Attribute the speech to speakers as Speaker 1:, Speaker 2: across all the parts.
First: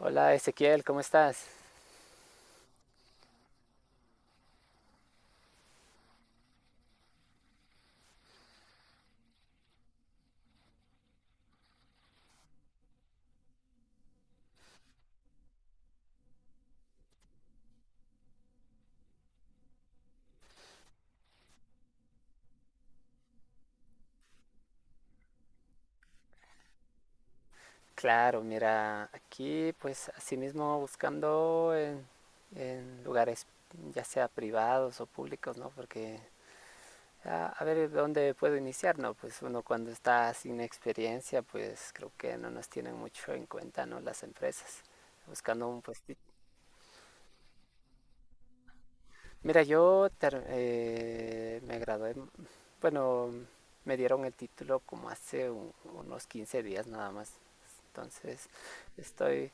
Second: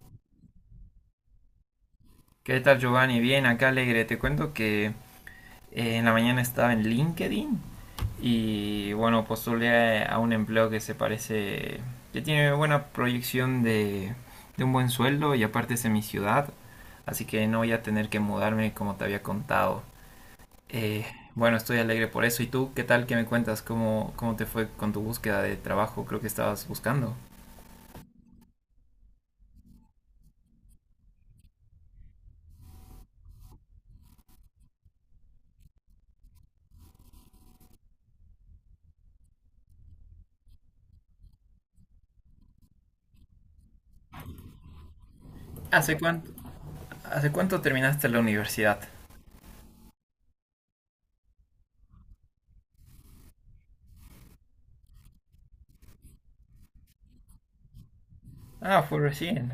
Speaker 1: Hola Ezequiel, ¿cómo estás?
Speaker 2: ¿Qué tal, Giovanni? Bien, acá alegre. Te cuento que en la mañana estaba en LinkedIn y bueno, postulé a un empleo que se parece, que tiene buena proyección de un buen sueldo y aparte es en mi ciudad, así que no voy a tener que mudarme como te había contado. Eh, bueno, estoy alegre por eso. ¿Y tú qué tal? ¿Qué me cuentas? ¿Cómo te fue con tu búsqueda de trabajo? Creo que estabas buscando.
Speaker 1: Claro, mira, aquí pues así mismo buscando en lugares ya sea privados o públicos, ¿no? Porque a ver dónde puedo iniciar, ¿no? Pues uno cuando está sin experiencia, pues creo que no nos tienen mucho en cuenta, ¿no? Las empresas. Buscando un
Speaker 2: ¿Hace
Speaker 1: puesto.
Speaker 2: cuánto, hace cuánto terminaste la universidad?
Speaker 1: Mira, me gradué, bueno, me dieron el título como hace unos 15 días nada más. Entonces,
Speaker 2: Ah, fue
Speaker 1: estoy,
Speaker 2: recién.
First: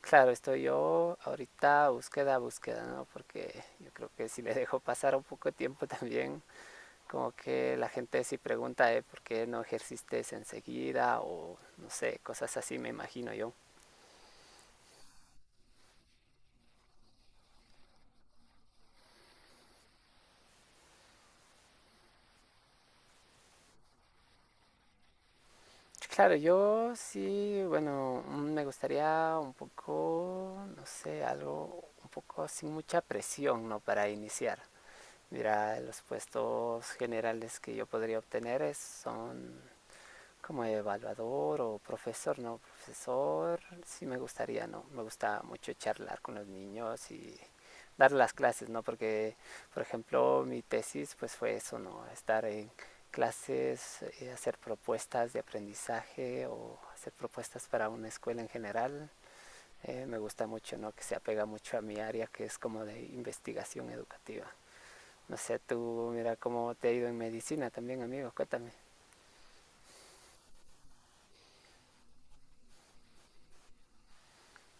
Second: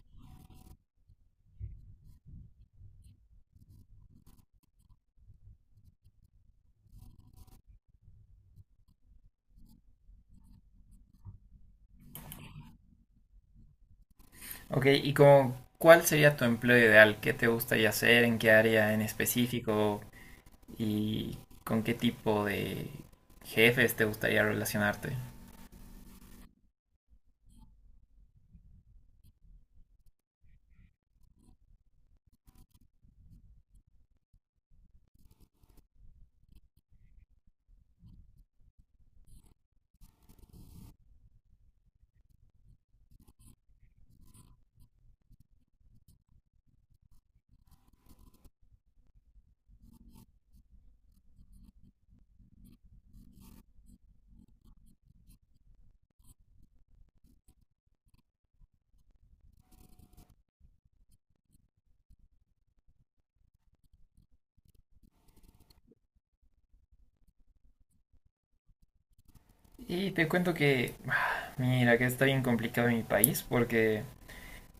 Speaker 1: claro, estoy yo ahorita búsqueda, búsqueda, ¿no? Porque yo creo que si le dejo pasar un poco de tiempo también, como que la gente sí pregunta, ¿eh? ¿Por qué no ejerciste enseguida? O no sé, cosas así me imagino yo.
Speaker 2: Ok, y como, ¿cuál sería tu empleo ideal? ¿Qué te gustaría hacer? ¿En qué área en específico? ¿Y con qué tipo de jefes te gustaría relacionarte?
Speaker 1: Claro, yo sí, bueno, me gustaría un poco, no sé, algo un poco sin mucha presión, ¿no? Para iniciar. Mira, los puestos generales que yo podría obtener son como evaluador o profesor, no, profesor, sí me gustaría, no, me gusta mucho charlar con los niños y dar las clases, ¿no? Porque, por ejemplo, mi tesis pues fue eso, ¿no? Estar en clases, hacer propuestas de aprendizaje o hacer propuestas para una escuela en general. Me gusta mucho, ¿no? Que se apega mucho a mi área que es como de investigación educativa. No sé, tú, mira cómo te ha ido en medicina también, amigo, cuéntame.
Speaker 2: Y te cuento que, ah, mira, que está bien complicado en mi país porque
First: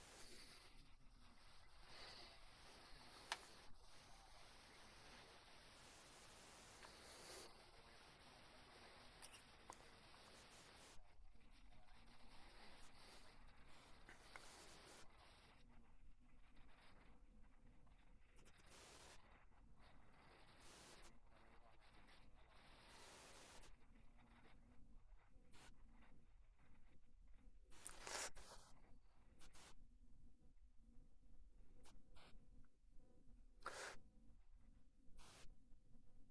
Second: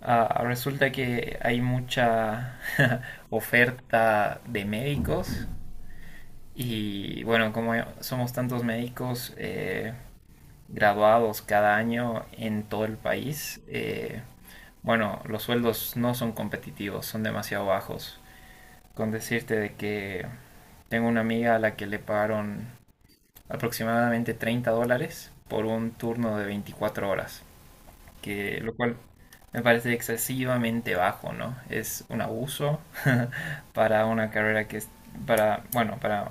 Speaker 2: resulta que hay mucha oferta de médicos y bueno, como somos tantos médicos, graduados cada año en todo el país, bueno, los sueldos no son competitivos, son demasiado bajos. Con decirte de que tengo una amiga a la que le pagaron aproximadamente $30 por un turno de 24 horas, que lo cual me parece excesivamente bajo, ¿no? Es un abuso para una carrera que es para, bueno,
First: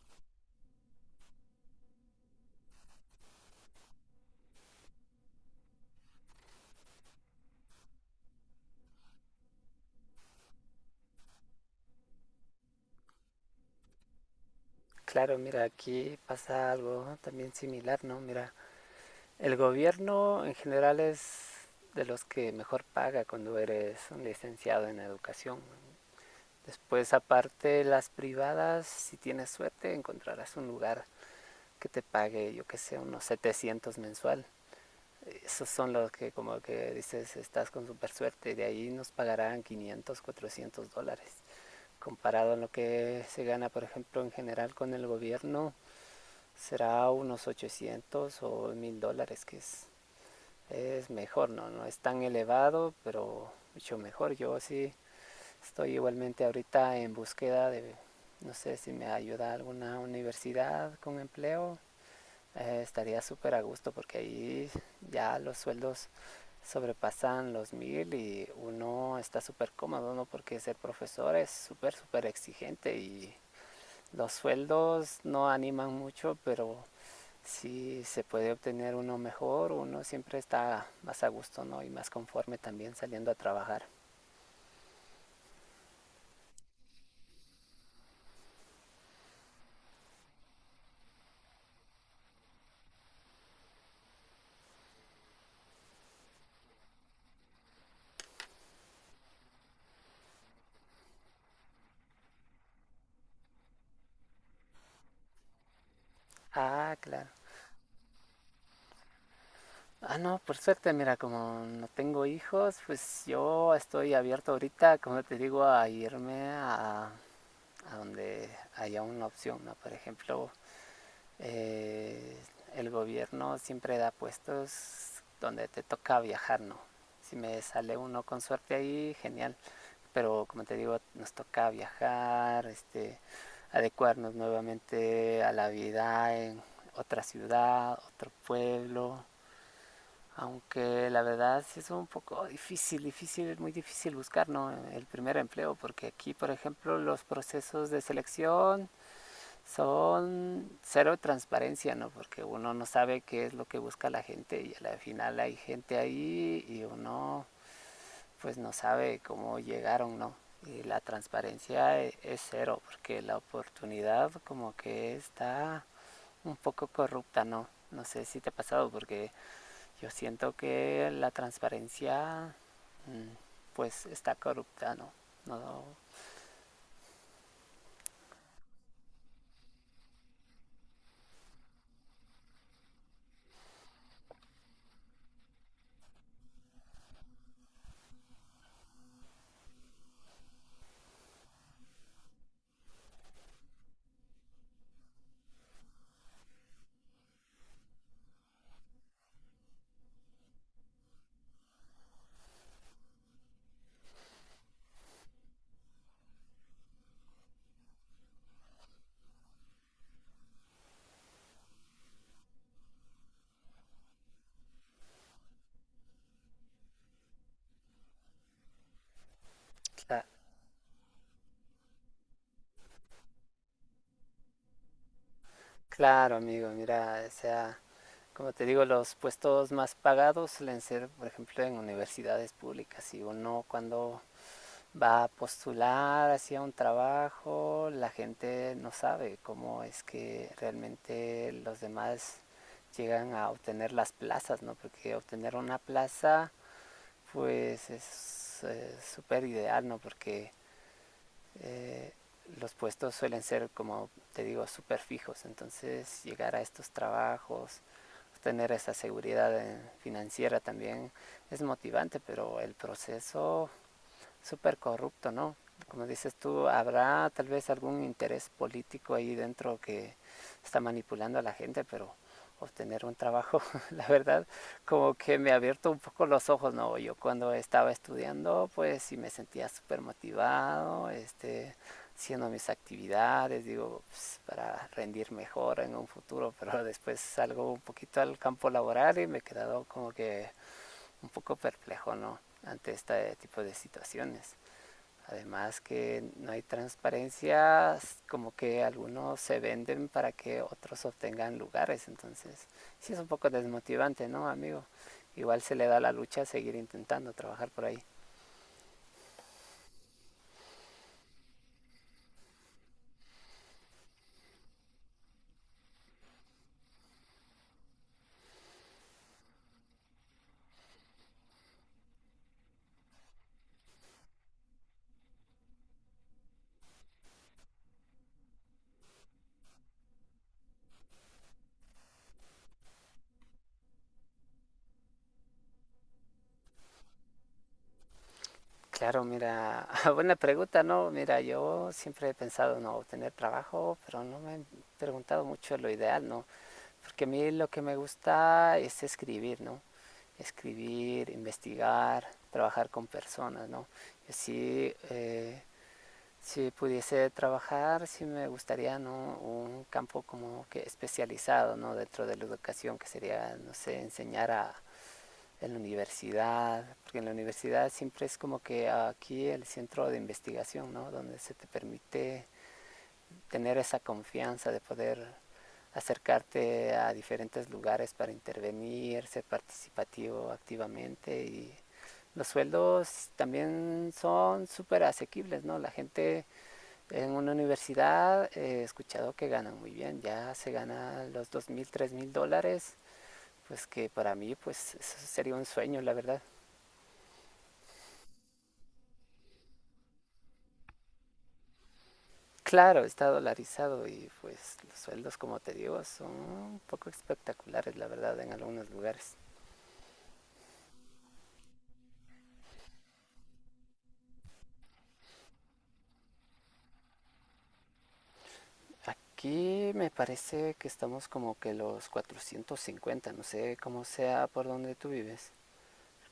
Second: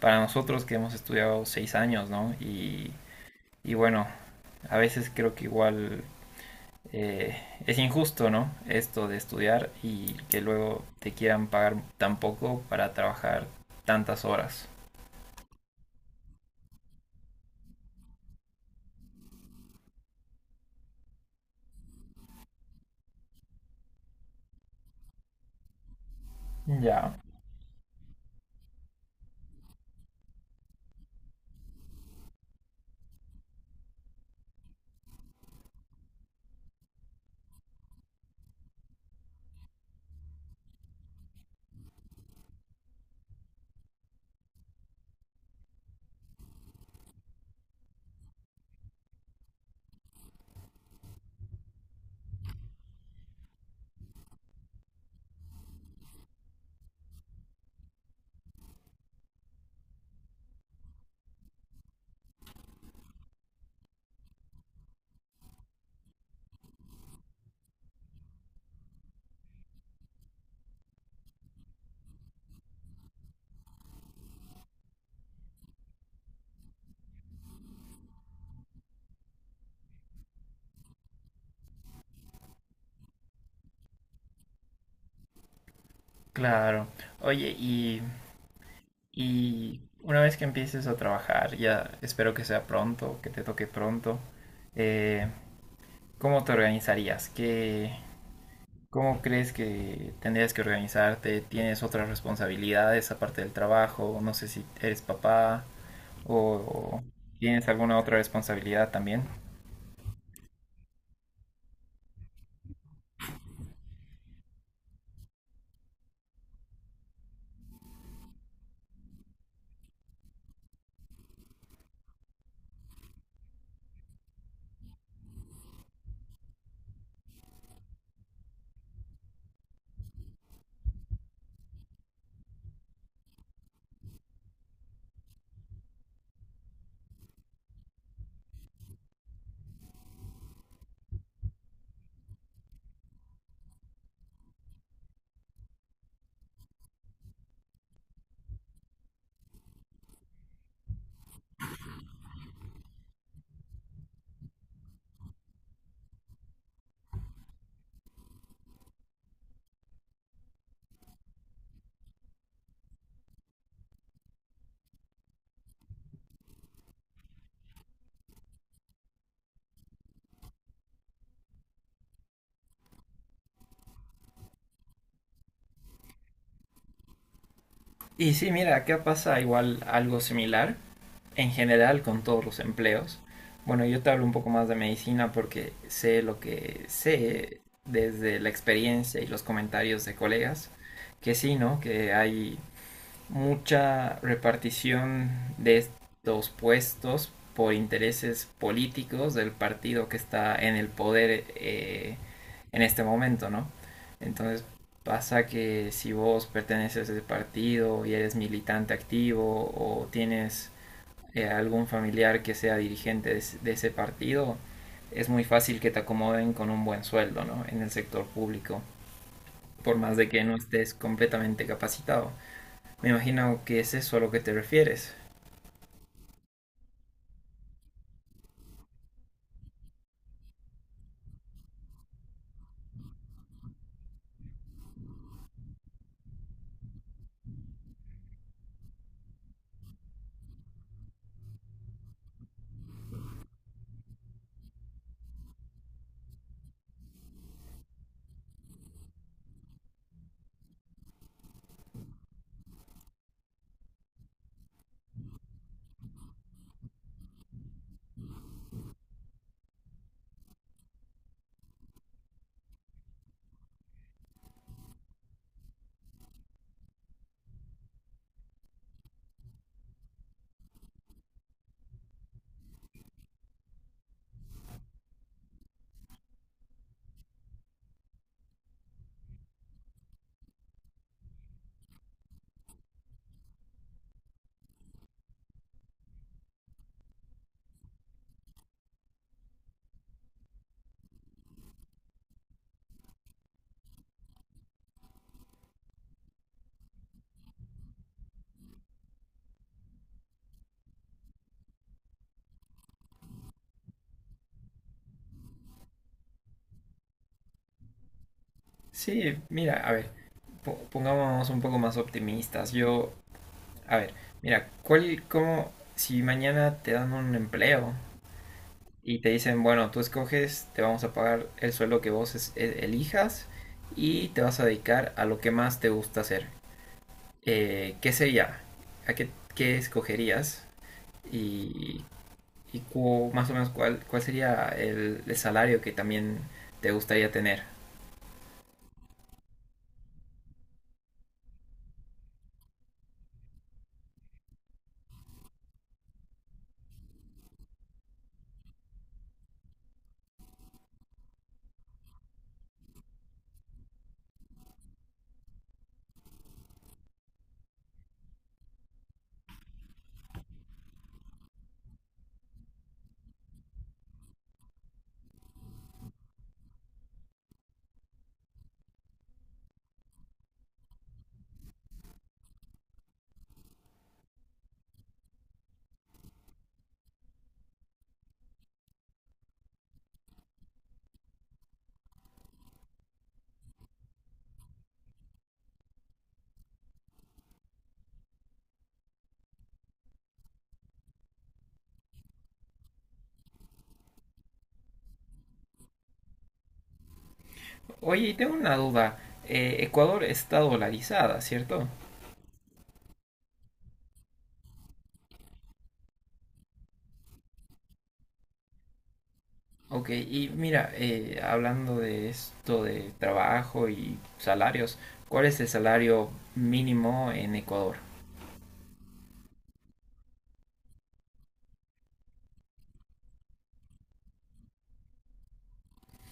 Speaker 2: para nosotros que hemos estudiado 6 años, ¿no? Y bueno, a veces creo que igual eh, es injusto, ¿no? Esto de estudiar y que luego te quieran pagar tan poco para trabajar tantas horas.
Speaker 1: Claro, mira, aquí pasa algo también similar, ¿no? Mira, el gobierno en general es de los que mejor paga cuando eres un licenciado en educación. Después,
Speaker 2: Ya,
Speaker 1: aparte, las privadas, si tienes suerte, encontrarás un lugar que te pague, yo que sé, unos 700 mensual. Esos son los que como que dices, estás con super suerte, de ahí nos pagarán 500, 400 dólares. Comparado a lo que se gana, por ejemplo, en general con el gobierno, será unos 800 o 1.000 dólares, que es mejor, ¿no? No es tan elevado, pero mucho mejor. Yo sí estoy igualmente ahorita en búsqueda de, no sé si me ayuda alguna universidad con empleo, estaría súper a gusto porque ahí ya los sueldos sobrepasan los mil y uno está súper cómodo, ¿no? Porque ser profesor es súper, súper exigente y los sueldos no animan mucho, pero si se puede obtener uno mejor, uno siempre está más a gusto, ¿no? Y más conforme también saliendo a trabajar.
Speaker 2: claro. Oye, y una vez que empieces a trabajar, ya espero que sea pronto, que te toque pronto, eh, ¿cómo te organizarías? ¿Cómo crees que tendrías que organizarte? ¿Tienes otras responsabilidades aparte del trabajo? No sé si eres papá,
Speaker 1: Ah,
Speaker 2: ¿O
Speaker 1: claro.
Speaker 2: tienes alguna otra responsabilidad también?
Speaker 1: Ah, no, por suerte, mira, como no tengo hijos, pues yo estoy abierto ahorita, como te digo, a irme a donde haya una opción, ¿no? Por ejemplo, Eh, el gobierno siempre da puestos donde te toca viajar, ¿no? Si me sale uno con suerte ahí, genial. Pero como te digo, nos toca viajar, adecuarnos nuevamente a la vida en otra ciudad, otro pueblo. Aunque la verdad sí es un poco difícil, difícil, muy difícil buscar, ¿no?, el primer empleo, porque aquí, por ejemplo, los procesos de selección son cero transparencia, ¿no? Porque uno no sabe qué es lo que busca la gente y al final hay gente ahí y uno pues no sabe cómo llegaron, ¿no? Y la transparencia es cero, porque la oportunidad como que está un poco corrupta, ¿no? No sé si te ha pasado, porque yo siento que la transparencia mm, pues está corrupta, ¿no? No, no.
Speaker 2: Y sí, mira, acá pasa igual algo similar, en general con todos los empleos. Bueno, yo te hablo un poco más de medicina porque sé lo que sé desde la experiencia y los comentarios de colegas, que sí, ¿no? Que hay mucha repartición de estos puestos por intereses políticos del partido que está en el poder en este momento, ¿no? Entonces pasa que si vos perteneces a ese partido y eres militante activo o tienes algún familiar que sea dirigente de ese partido, es muy fácil que te acomoden con un buen sueldo, ¿no? En el sector público, por más de que no estés completamente capacitado. Me imagino que es eso a lo que te refieres.
Speaker 1: Claro, amigo, mira, o sea, como te digo, los puestos más pagados suelen ser, por ejemplo, en universidades públicas. Y uno cuando va a postular hacia un trabajo, la gente no sabe cómo es que realmente los demás llegan a obtener las plazas, ¿no? Porque obtener una plaza, pues es súper ideal, ¿no? Porque eh, los puestos suelen ser, como te digo, súper fijos. Entonces, llegar a estos trabajos, tener esa seguridad financiera también es motivante, pero el proceso súper corrupto, ¿no? Como dices tú, habrá tal vez algún interés político ahí dentro que está manipulando a la gente, pero obtener un trabajo, la verdad, como que me ha abierto un poco los ojos, ¿no? Yo cuando estaba estudiando, pues sí me sentía súper motivado, haciendo mis actividades, digo, pues, para rendir mejor en un futuro, pero después salgo un poquito al campo laboral y me he quedado como que un poco perplejo, ¿no? Ante este tipo de situaciones. Además que no hay transparencia, como que algunos se venden para que otros obtengan lugares, entonces sí es un poco desmotivante, ¿no, amigo? Igual se le da la lucha a seguir intentando trabajar por ahí.
Speaker 2: Sí, mira, a ver, pongámonos un poco más optimistas. Yo, a ver, mira, ¿cuál, cómo, si mañana te dan un empleo y te dicen, bueno, tú escoges, te vamos a pagar el sueldo que vos elijas y te vas a dedicar a lo que más te gusta hacer? ¿Qué sería? ¿A qué, qué escogerías? Y, y más o menos cuál sería el salario que también te gustaría tener.
Speaker 1: Claro, mira, buena pregunta, ¿no? Mira, yo siempre he pensado, no, obtener trabajo, pero no me he preguntado mucho lo ideal, ¿no? Porque a mí lo que me gusta es escribir, ¿no? Escribir, investigar, trabajar con personas, ¿no? Yo sí, si pudiese trabajar, sí me gustaría, ¿no?, un campo como que especializado, ¿no?, dentro de la educación, que sería, no sé, enseñar en la universidad, porque en la universidad siempre es como que aquí el centro de investigación, ¿no?, donde se te permite tener esa confianza de poder acercarte a diferentes lugares para intervenir, ser participativo activamente y los sueldos también son súper asequibles, ¿no? La gente en una universidad, he escuchado que ganan muy bien, ya se gana los 2.000 3.000 dólares, pues que para mí pues eso sería un sueño, la verdad.
Speaker 2: Oye, y tengo una duda. Ecuador está dolarizada, ¿cierto?
Speaker 1: Claro, está dolarizado y pues los sueldos, como te digo, son un poco espectaculares, la verdad, en algunos lugares.
Speaker 2: Ok, y mira, hablando de esto de trabajo y salarios, ¿cuál es el salario mínimo en Ecuador?
Speaker 1: Aquí me parece que estamos como que los 450, no sé cómo sea por donde tú vives,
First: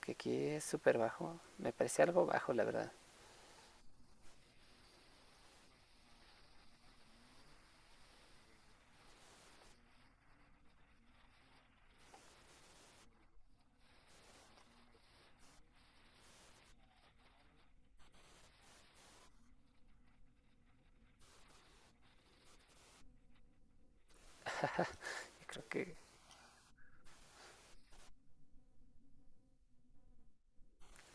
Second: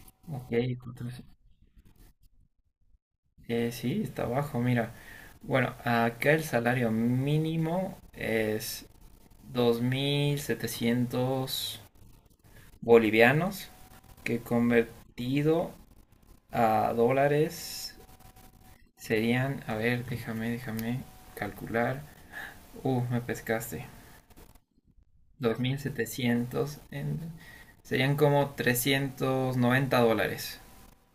Speaker 1: que aquí
Speaker 2: Ok,
Speaker 1: es súper
Speaker 2: cuatro-
Speaker 1: bajo, me parece algo bajo, la verdad.
Speaker 2: sí, está bajo, mira. Bueno, acá el salario mínimo es 2.700 bolivianos, que convertido a dólares serían, a ver, déjame, déjame calcular. Me pescaste. dos
Speaker 1: Creo
Speaker 2: mil
Speaker 1: que
Speaker 2: setecientos en- serían como $390.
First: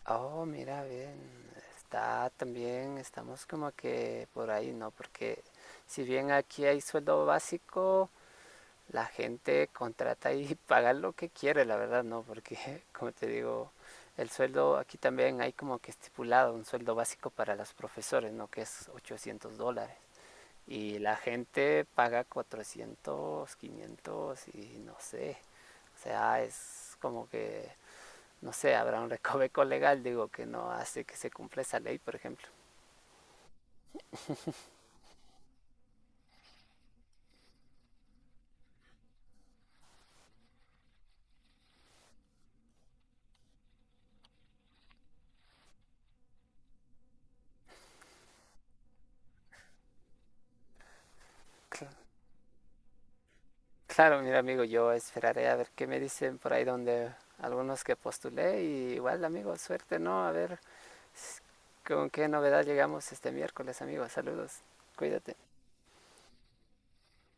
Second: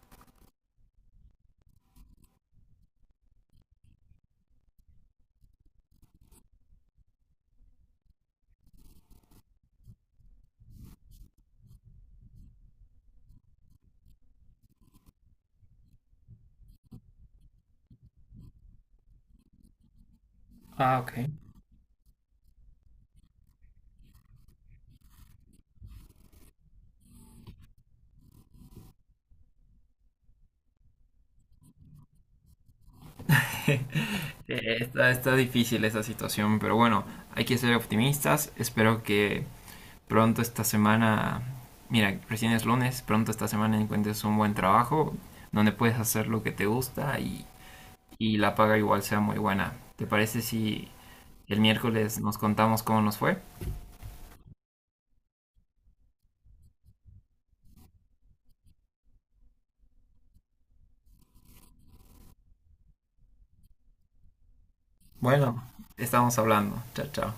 Speaker 1: Oh, mira, bien. Está también, estamos como que por ahí, ¿no? Porque si bien aquí hay sueldo básico, la gente contrata y paga lo que quiere, la verdad, ¿no? Porque, como te digo, el sueldo aquí también hay como que estipulado un sueldo básico para los profesores, ¿no? Que es 800 dólares. Y
Speaker 2: Ah, ok.
Speaker 1: la gente paga 400 500 y no sé. O sea, es como que no sé, habrá un recoveco legal, digo, que no hace que se cumpla esa ley, por ejemplo.
Speaker 2: Está, está difícil esa situación, pero bueno, hay que ser optimistas. Espero que pronto esta semana, mira, recién es lunes, pronto esta semana encuentres un buen trabajo donde puedes hacer lo que te gusta y la paga igual sea muy buena. ¿Te parece si el
Speaker 1: Claro,
Speaker 2: miércoles nos contamos cómo nos fue?
Speaker 1: claro, mira amigo, yo esperaré a ver qué me dicen por ahí donde algunos que postulé y igual amigo, suerte, ¿no? A ver con qué novedad llegamos este miércoles, amigo. Saludos, cuídate.
Speaker 2: Bueno, estamos hablando. Chao, chao.